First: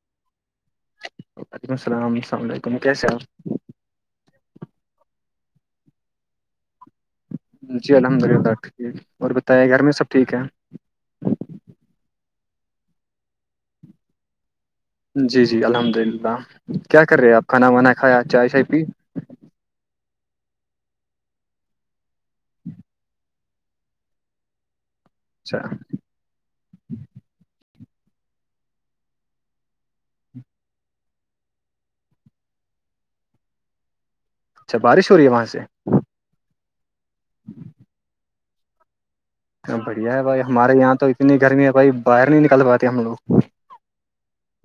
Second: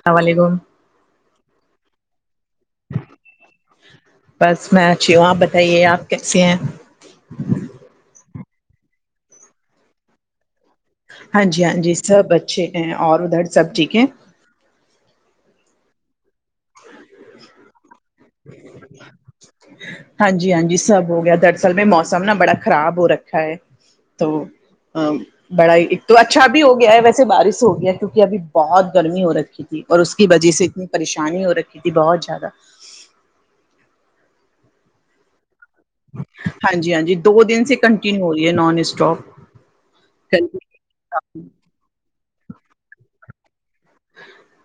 السلام علیکم وعلیکم السلام السلام علیکم کیسے آ بس میں اچھی ہوں آپ بتائیے آپ کیسے ہیں جی الحمد للہ ڈاکٹ ھ اور بتائیے گھر میں سب ٹھیک ہے ہاں جی ہاں جی سب اچھے ہیں اور ادھر سب ٹھیک ہیں جی جی الحمد للہ کیا کر رہے آپ کھانا وانا کھایا چائے شائے پی ہاں جی ہاں جی سب ہو گیا دراصل میں موسم نا بڑا خراب ہو رکھا ہے تو اچھا بڑائی ایک تو اچھا بھی ہو گیا ہے ویسے بارش ہویا ہے کیونکہ اھی بہت گرمی ہو رہکی ہے تھی اور اس کی وجہ سے اتنی پریشانی ہو رکھی تھی بہت زیادہ اچھا بارش ہو رہی ہے وہاں سے ہاں جی ہاں جی دو دن سے کنٹینیو ہو رہی ہے نان اسٹاپ بڑھیا ہے بھائی ہمارے یہاں تو اتنی گرمی ہے بھائی باہر نہیں نکل پاتے ہم لوگ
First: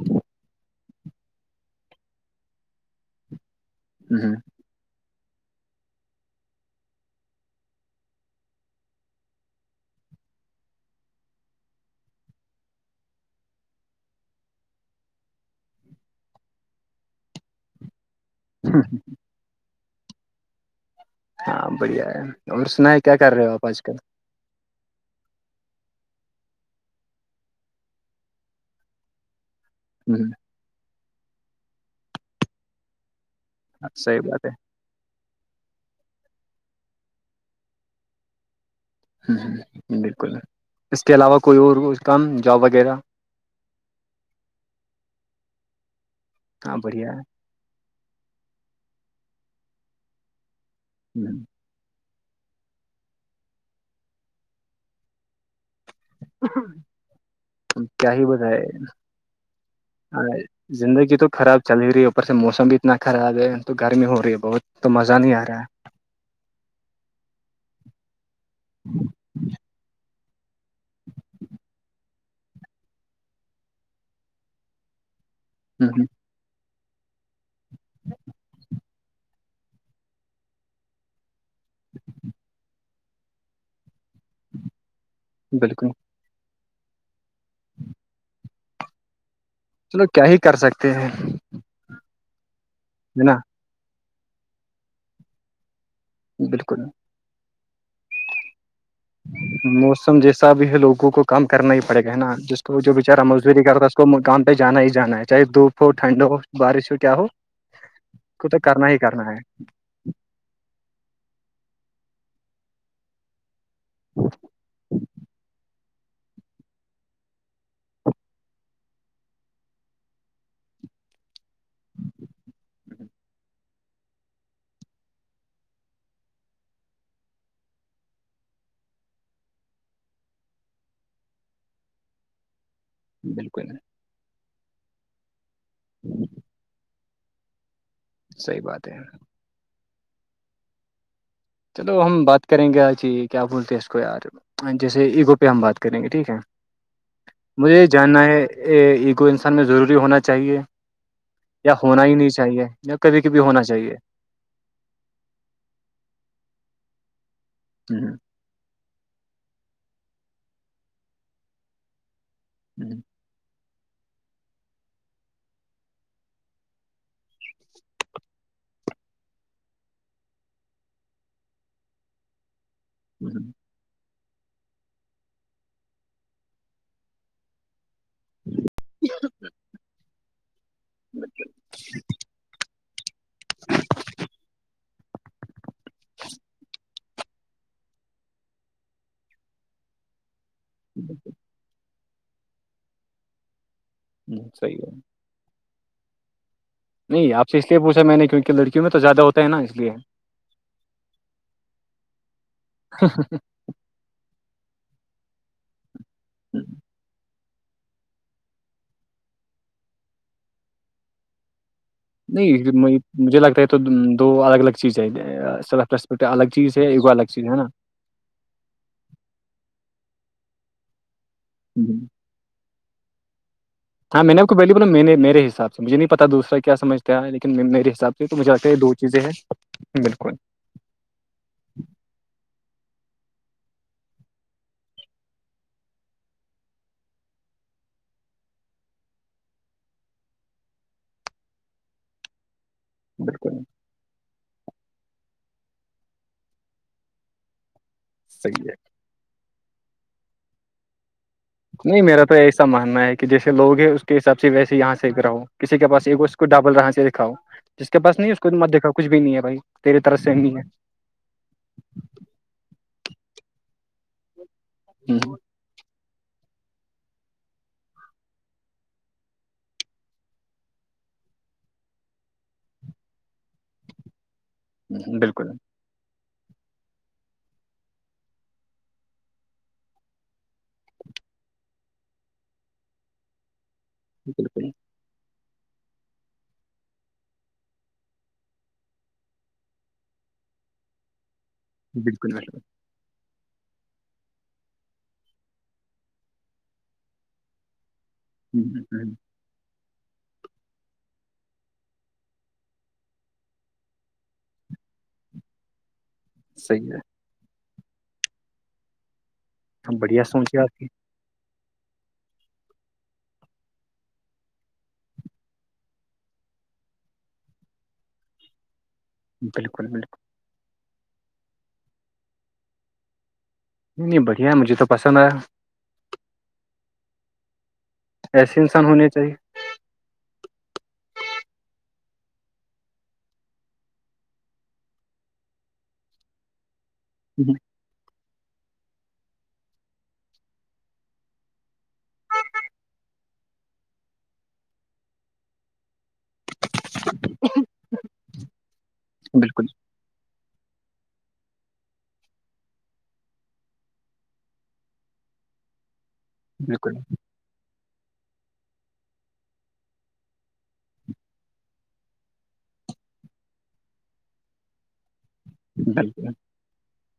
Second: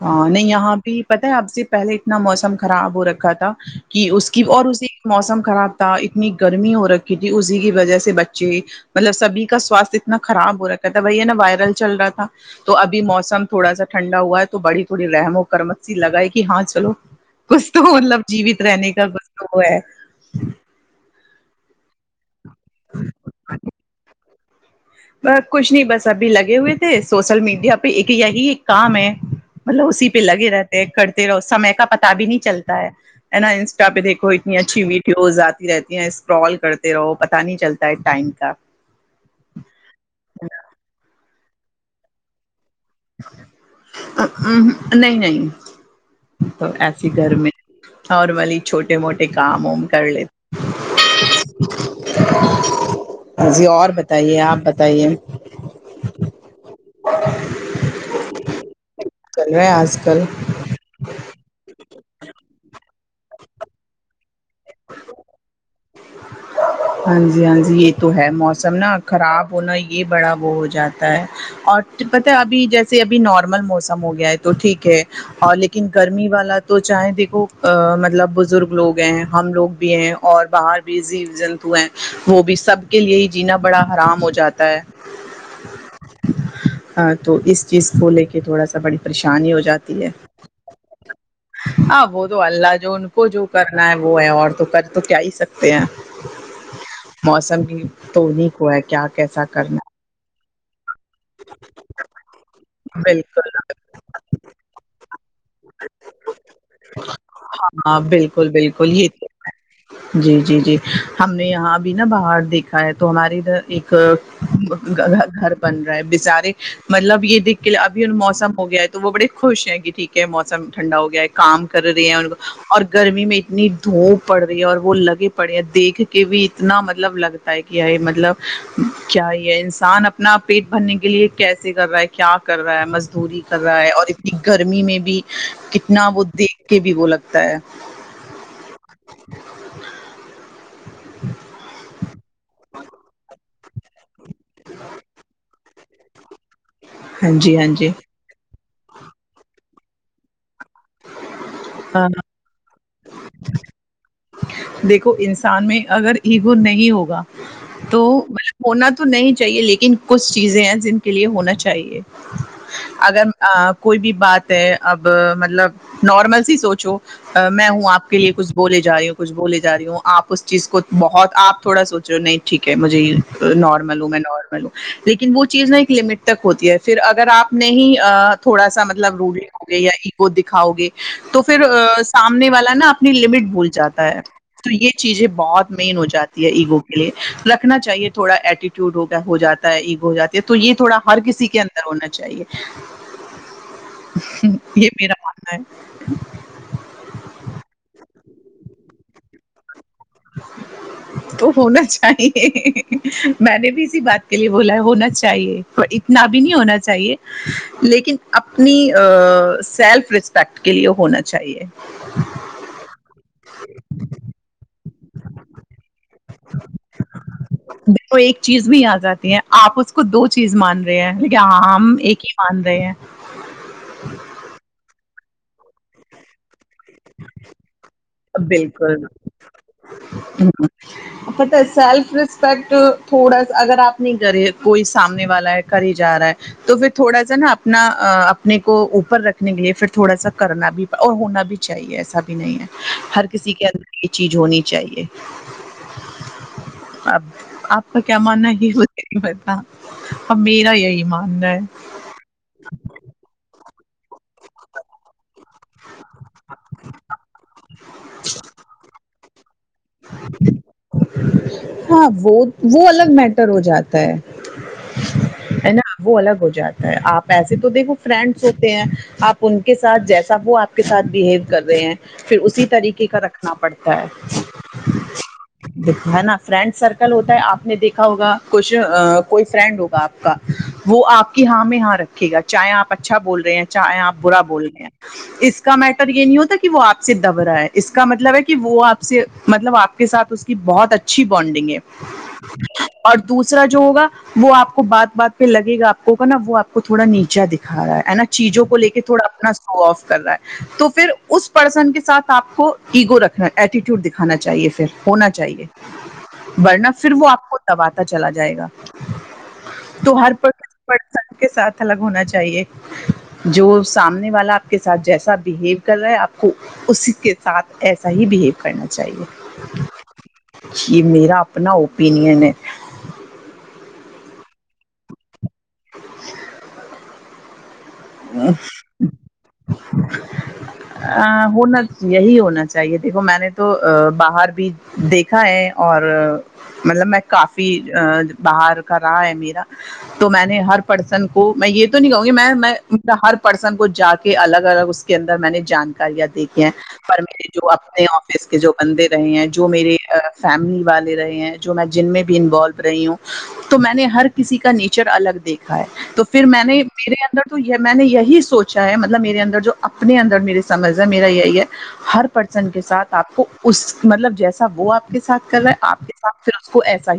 ہ نہیں یہاں بھی پتہ ہے اب سے پہلے اتنا موسم خراب ہو رکھا تھا کہ اس ہوں، کی اور اسی موسم خراب تھا اتنی گرمی ہو رکھی تھی اسی کی وجہ سے بچے مطلب سبھی کا سواستھ اتنا خراب ہو رکھا تھا وہی ہے نا وائرل چل رہا تھا تو ابھی موسم تھوڑا سا ٹھنڈا ہوا ہے تو بڑی بڑی رحم و کرمی لگا ہے کہ ہاں چلو کچھ تو مطلب جیوت ہوں، رہنے کا ب وہ ہے ہاں بڑھیا ہے اور سنا ہے کیا کر رہے ہو آپ آج کل کچھ نہیں بس ابھی لگے ہوئے تھے سوشل میڈیا پہ ایک یہی ایک کام ہے مطلب اسی پہ ہ لگے رہتے ہیں کرتے رہو سمے کا پتا بھی نہیں چلتا ہے ہے نا انسٹا پہ صحیح دیکو بات ات ہے اچھی ویٹ کیوز آتی رہتی ہیں اسکرال کرتے رہو پتا نہیں چلتا ہے ٹائم کا ہ ہوں بالکل اس کے علاوہ کوئی اور کام جاب وغیرہ نہیں نہیں تو ہاں ایسی بڑھیا گر میں اور وہی چھوٹے موٹے کام وم کر لیتے ہے ہوں، جی اور بتائیے آپ بتائیے کیا ہی بتائے چل رہا ہے آج کل زندگی تو خراب چل ہی رہی ہے اوپر سے موسم بھی اتنا خراب ہے تو گرمی ہو رہی ہے بہت تو مزہ نہیں آ رہا ہے ہاں جی ہاں جی یہ تو ہے موسم نا خراب ہونا یہ بڑا بہت جاتا ہے اور پتا ابھی جیسے ابھی نارمل موسم ہو گیا ہے تو ٹھیک ہے اور لیکن ہے لیکن ہ گرمی والا تو چاہے دیکھو مطلب بزرگ لوگ ہیں ہم لوگ بھی ہیں اور باہر بھی جی جن وہ بھی سب کے لیے ہی جینا بڑا حرام ہو جاتا ہے بالکل ہ تو اس چیز کو لے کے تھوڑا سا بڑی پریشانی ہو جاتی چلو ہے کیا ہی کر سکتے ہیں ہاں وہ تو اللہ جو ان ہے کو نا جو کرنا ہے وہ ہے اور تو کر تو کیا ہی سکتے ہیں بالکل موسم بھی تو نہیں ہوا ہے کیا کیسا کرنا موسم جیسا بھی ہے لوگوں کو کام کرنا ہی پڑے گا ہے نا جس کو جو ہے۔ بچارا بالکل مزدوری کرتا کو مکام پہ جانا ہی جانا ہے چاہے دھوپ ہو ٹھنڈ ہو بارش ہو کیا ہو ہاں ہاں بالکل کو تو کرنا بالکل ہی یہ ت کرنا ہے جی جی جی ہم نے یہاں بھی نا باہر دیکھا ہے تو ہماراری ادھر ایک گ گھر بن گ بچارے مطلب یہ دیکھ کے اب موسم ہو گیا ہے تو وہ بڑے خوش ہیں کہ ٹھیک ہے موسم ٹھنڈا ہو گیا ہے کام کر رہی ہیں ان کو اور گرمی میں اتنی دھوپ پڑ رہی اور وہ لگے پڑے ہیں دیکھ کے بھی اتنا مطلب لگتا ہے کہ یہ مطلب کیا یہ انسان اپنا پیٹ بھرنے کے لیے کیسے کر رہا ہے کیا کر رہا ہے مز چوری کر بالکل رہا ہے اور اتنی گرمی میں بھی کتنا وہ دیکھ کے بھی وہ لگتا ہے صحی بات ہے ج چلو ہم بات کریں گے جی کیا بولتے ہیں اس کو یار جیسے ایگو پہ ہم بات کریں گے ٹھیک ہے ہاں جی ہاں مجھے یہ جی جاننا ہے ایگو انسان میں ضروری ہونا چاہیئے یا ہونا آ، ہی نہیں چاہیے یا کبھی کبھی ہونا چاہیے دیکھو انسان میں اگر ایگو نہیں ہوگا تو ہوں ہونا تو نہیں چاہیئے لیکن کچھ چیزیں ہیں جن کے لیئے ہونا چاہیئے [unintelligible] اگر کوئی بھی بات ہے اب مطلب نارمل سی سوچو میں ہوں آ کے لیے کچھ بولے جای ہوں کچھ بول جا رہی ہوں آپ اس چیز کو بہت آپ تھوڑا سوچ رہے ہو نہیں ٹھیک ہے مجھے ہ ہوں میں نارمل ہوں لیکن وہ چیز ایک لٹ تک ہوتی ہے اگر آپ نہیں تھوڑا سا مطلب رول لو گے یا ایگو دکھاؤ گے تو پھر سامنے والا نا اپنی لمٹ بھول جاتا ہے تو یہ چیزیں بہت مین ہو جاتی ہے ایگو کے لیے رکھنا چاہیے تھوڑا ایٹی ٹ ہو ہو جاتا ہے عگ ہو جاتا تو یہ تھوڑا ہر کسی کے اندر ہونا چاہیے ہوں صحیح یہ ہے میرا ماننا ہے نہیں آپ سے اس لیے پوچھا میں نے کیونکہ لڑکوں میں تو زیادہ ہوتا ہے نا اس لیے تو ہونا چاہیے میں نے بھی اسی بات کے لیے بولا ہے ہونا چاہیے اتنا بھی نہیں ہونا چاہیے لیکن اپنی سیلف رسپیکٹ کے لیے ہونا چاہیے نہیں مجھے لگتا ہے تو دو الگ الگ چیز ہےٹ الگ چیز ہے اگو الگ چیز ہے نا تو ایک چیز بھی آ جاتی ہے آپ اس کو دو چیز مان رہے ہیں لیکے ہم ایک ہی ماند ہیں ہاں میں نے آپ کو پہلی بولا مے حساب سےجھے نہیں پتا دوسرا کیا سمجھتا ہے لیکن میرے حساب سے تو ب جاتے ہیں دو چیزیں بالکل ہیں بالکل پتہ ہے سیلف رسپیکٹ تھوڑا سا اگر آپ نہیں کرے کوئی سامنے والا ہے کر ہی جا رہا ہے تو پھر تھوڑا سا نا اپنا اپنے کو اوپر رکھنے کے لیے پھر تھوڑا سا کرنا بھی اور ہونا بھی چاہیے ایسا بھی نہیں ہے ہر کسی بالکل کے انر یہ چیز ہونی چاہیے اب آپ تو کیا ماننا ہے ہی نہیں پتا اب میرا یہی ماننا ہے نہیں میرا تو ایسا ماننا ہے کہ جیسے لوگ ہیں اس کے حساب سے ویسے یہاں سے ایک رہو کسی کے پاس ایک اس کو ڈبل رہ سے دکھاؤ جس کے پس نہیں اس کو مت دکھاؤ کچھ بھی نہیں ہے بھائی تری طرف سے نہیں ہے ہاں وہ وہ الگ میٹر ہو جاتا ہے ہے [unintelligible] وہ الگ ہو جاتا ہے آپ ایسے تو دیکھو فرینڈس ہوتے ہیں آپ ان کے ساتھ جیسا وہ کے ساتھ بہیو کر رہے ہیں پھر اسی طریقے کا رکھنا پڑتا ہے [unintelligible] ہے نا فرینڈ سرکل ہوتا ہے آپ نے دیکھا ہوگا کچھ کوئی فرینڈ ہوگا آپ کا وہ آپ کی ہاں میں یہاں رکھے گا چاہے آپ اچھا بول رہے ہیں چاہے آپ برا بول بالکل رہے ہیں اس کا میٹر یہ نہیں ہوتا کہ وہ آپ سے دب رہا ہے اس کا مطلب ہے کہ وہ آپ سے مطلب آپ کے ساتھ اس کی بہت اچھی بانڈنگ ہے بالکل بالکل اور دوسرا جو ہوگا وہ آپ کو بات بات پہ لگے گا آپ کو نا وہ آپ کو تھوڑا نیچا دکھا رہا ہے نا چیزوں کو لے کے بالکل تھوڑا اپنا سو آف کر رہا ہے تو پھر اس پرسن کے سھ آپ کو ایگو رکھنا ایٹیٹیوڈ دکھانا چاہیے پھر ہونا چاہیے چاہیے ورنہ صحیح پھر وہ آپ کو تباتا چلا جائے گا ہے تو بڑھیا ہر پر سوچے کسی آپ کی پڑسان کے ساتھ الگ ہونا چاہیے جو سامنے والا آپ کے ساتھ جیسا بہیو کر رہا ہے آپ کو اسی کے ساتھ ایسا ہی بہیو کرنا چاہیے بالکل بالکل یہ میرا اپنا اوپینئن ہے نہیں نہیں بڑھیا مجھے تو پسند آ [unintelligible] ایسے انسان ہونے چاہیے ا ہونا یہی ہونا چاہیے دیکھو میں نے تو باہر بھی دیکھا ہے اور مطلب میں کافی باہر کا رہا ہے میرا تو میں نے ہر پرسن کو میں یہ تو نہیں کہوں گی میں ہر پرسن کو جا کے الگ الگ اس کے اندر میں نے جانکاریاں دیک پر میرے جو اپنے آفس کے جو بندے رہے ہیں بالکل جو میرے فیملی والے رہے ہیں جو میں جن میں بھی انوالو رہی ہوں تو میں نے ہر کسی کا نیچر الگ دیکھا ہے تو پھر میں نے بالکل میرے اندر تو یہ میں نے یہی سوچا ہے مطلب میرے اندر جو اپنے اندر میری سمجھ ہے میرا یہی ہے ہر پرسن کے ساتھ آپ کو اس مطلب جیسا وہ آپ کے سھ کر رہا ہے آپ کے بالکل ساتھ پھر اس کو ایسا ہی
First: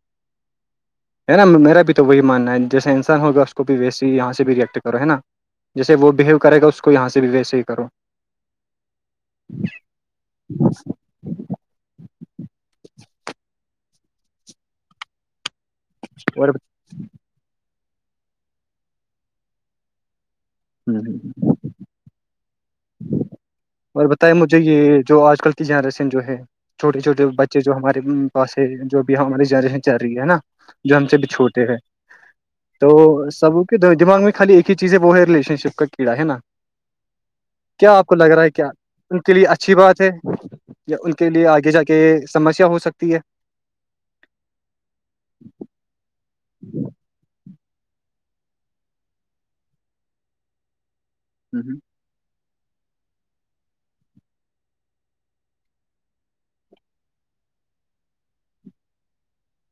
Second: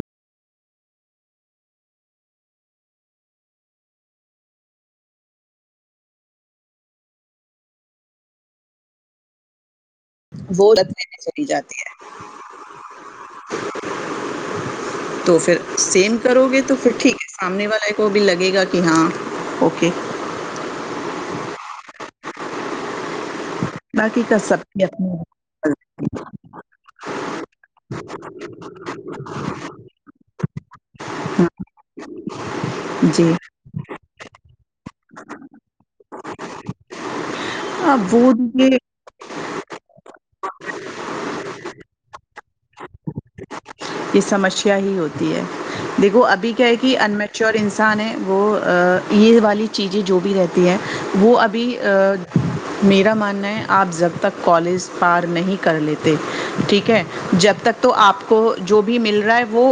ہے نا میرا بھی تو وہی ماننا ہے جیسا انسان ہوگا اس کو بھی ویسیے ہی یہاں سے بھی ریئیکٹ کرو ہے نا جیسے وہ بہیو کرے گا اس کو یہاں سے بھی ویسے ہی کرو وہ جاتی ہے تو پھر سیم کرو گے تو پھر ٹھیک ہے سامنے والے کو بھی لگے گا کہ ہاں اوکے ہوں ہوں ہ اور باقی بتائے کا مجھے سب کی یہ جو اپنی آج کل کی جنریشن جو ہے چھوٹے چھوٹے بچے جو ہمارے پاس جو بھی ہمارے جاں چل رہی ہے نا جو ہم سے بھی چھوٹے ہیں تو جی سب دماغ میں خالی ایک ہی چیز ہے وہ ہے ریشن شپ کا کیڑا ہے نا کیا آپ اب کو لگ وہ رہا ہے کیا دیے ان کے لیے اچھی بات ہے یا ان کے لیے آگے جا کے سمسیا ہو سکتی ہے یہ سمسیا ہی ہوتی ہے دیکھو ابھی کیا ہے کہ انمٹ اور انسان ہے وہ یہ والی چیزیں جو بھی رہتی ہیں وہ ابھی [inaudible] میرا ماننا ہے آپ جب تک کالج پار نہیں کر لیتے ٹھیک ہے جب تک تو آپ کو جو بھی مل رہا ہے وہ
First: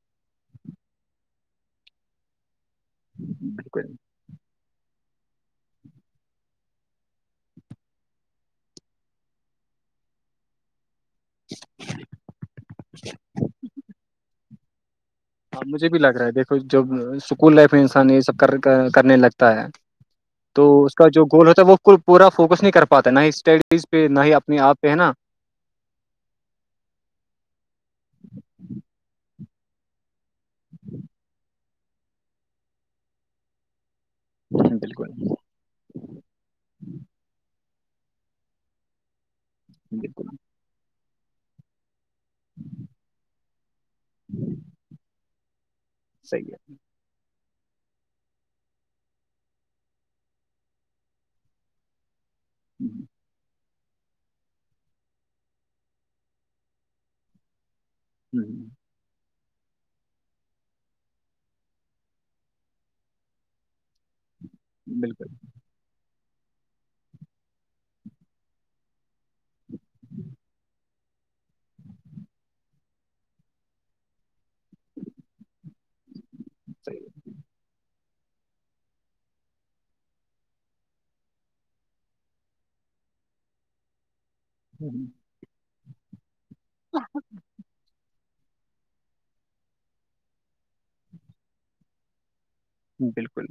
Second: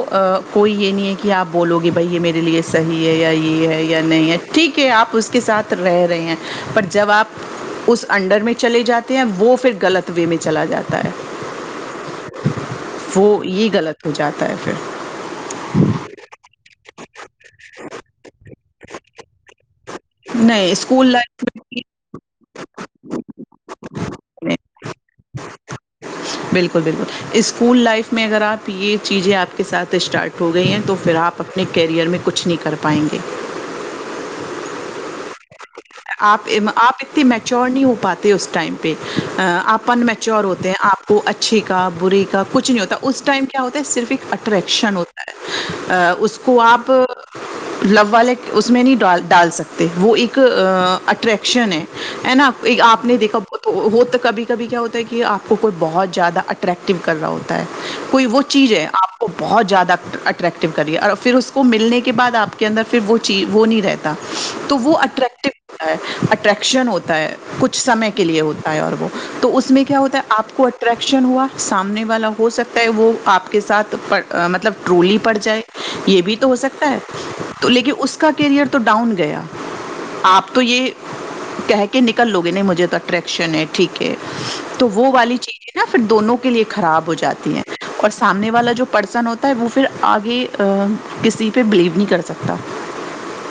کوئی یہ نہیں ہے کہ آپ بولو گے بھائی یہ میرے لیے صحیح ہے یا یہ ہے بالکل یا نہیں ہے ٹھیک ہے آپ اس کے ساتھ رہ رہے ہیں پر جب آپ اس انڈر میں چلے جاتے ہیں وہ پھر غلط وے میں چلا جاتا وہ یہ غلط ہو جاتا ہے پھر اور مجھے بھی لگ رہا ہے دیکھو ج اسکول لائف میں انسان یہ سب کرنے لگتا ہے تو نہیں اس کا اسکول جو لائف گول ہوتا ہے وہ میں پورا فوکس نہیں کر پاتا نہ ہی اسٹڈیز پہ نہ ہی اپنے آپ پہ ہے نا [inaudible] بالکل بالکل اسکول لائف میں اگر آپ یہ چیزیں آپ کے ساتھ اسٹارٹ ہو گئی ہیں تو پھر آپ اپنے کیریئر میں کچھ نہیں کر پائیں گے بالکل آپ آپ اتنی میچور نہیں ہو پاتے اس ٹائم پہ آپ ان بالکل میچور ہوتے ہیں آپ وہ اچھے کا بری کا کچھ نہیں ہوتا اس ٹائم کیا ہوتا ہے صرف ایک اٹریکشن ہوتا ا اس صحیح کو ہے آپ لو والے اس میں نہیں ڈال ڈال سکتے وہ ایک اٹریکشن ہے ہے نا آپ ہوں نے دیکھا بہت وہ تو کبھی کبھی کیا ہوتا ہے کہ آپ کو کوئی بہت زیادہ اٹریکٹو کر رہا ہوتا ہے کوئی وہ چیز ہے آپ وہ بہت زیادہ اٹریکٹیو کریے اور پھر اس کو ملنے کے بعد آپ کے اندر پھر وہ چیز وہ نہیں رہتا تو وہ ہوں بالکل اٹریکٹ ہوتا ہے اٹریکشن ہوتا ہے کچھمے کے لیے ہوتا ہے اور وہ تو اس میں کیا ہوتا ہے آپ کو ا اٹریکشن ہوا سامنے والا ہو سکتا ہے وہ آپ کے ساتھ مطلب ٹرولی پڑ جائے یہ بھی تو ہو سکتا ہے صحیح تو لیکن اس کا کیریئر تو ڈاؤن گیا آپ تو یہ کہہ کے نکل لو گے نہیں مجھے تو اٹریکشن ہے ٹھیک ہے ہے تو وہ والی چیزیں نا پھر دونوں کے لیے خراب ہو جاتی ہیں اور سامنے والا جو پرسن ہوتا ہے وہ پھر آگے کسی پہ بلیو نہیں کر سکتا بالکل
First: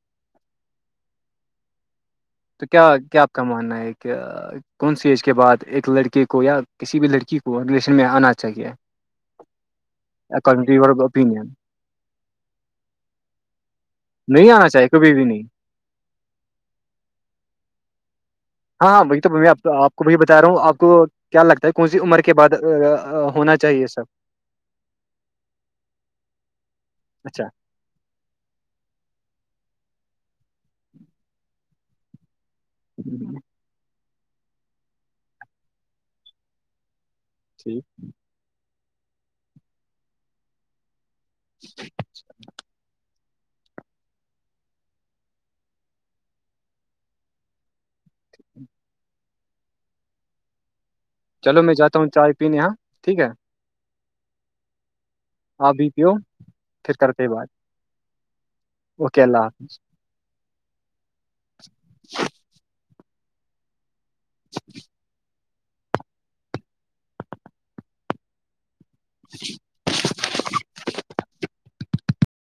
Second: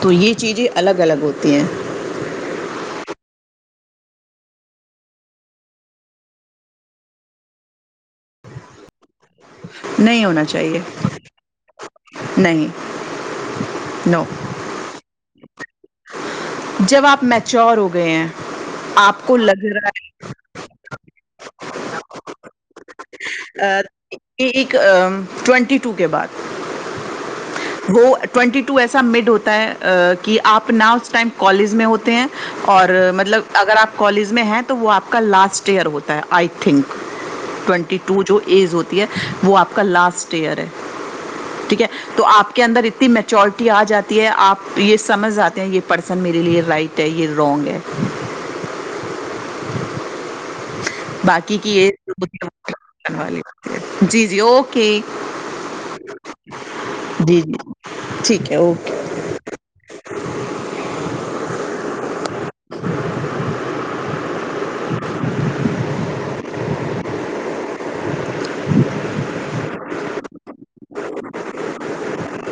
تو یہ چیزیں الگ الگ ہوتی ہیں تو کیا کیا آپ کا ماننا ہے کہ کون سی ایج کے بعد ایک لڑکے کو یا کسی بھی لڑکی کو ریلیشن میں آنا چاہیے نہیں ہونا چاہیے کمیور اپینن نہیں نو نہیں آنا چاہیے کبھی بھی نہیں جب آپ میچور ہو گئے ہیں ہاں ہاں بھائی آپ تو کو لگ رہا آ کو ب بھی بتا رہا ہوں آپ کو کیا لگتا ہے کونی عمر کے بعد آ، آ، ہونا چاہیے یہ سب ایک ٹوینٹی ٹو کے بعد اچھا وہ ٹوینٹی ٹو ایسا مڈ ہوتا ہے کہ آپ نہ اس ٹائم کالج میں ہوتے ہیں اور مطلب اگر آپ کالج میں ہیں تو وہ آپ کا لاسٹ ایئر ہوتا ہے آئی تھنک ٹھیک ٹوینٹی ٹو جو ایج ہوتی ہے وہ آپ کا لاسٹ ایئر ہے ٹھیک ہے تو آپ کے اندر اتنی م میچورٹی آ جاتی ہے آپ یہ سمجھ آے ہیں یہ پرسن میرے لیے رائٹ ہے یہ رانگ ہے باقی چلو میں کی جاتا ہوں چائے پینے یہاں ہے ٹھیک ہے جی جی اوک جی آپ بھی پیو پھر کرتے ہیں جی بات ٹھیک ہے اوکے اوکے اللہ حافظ چچچ ںھف ھب گب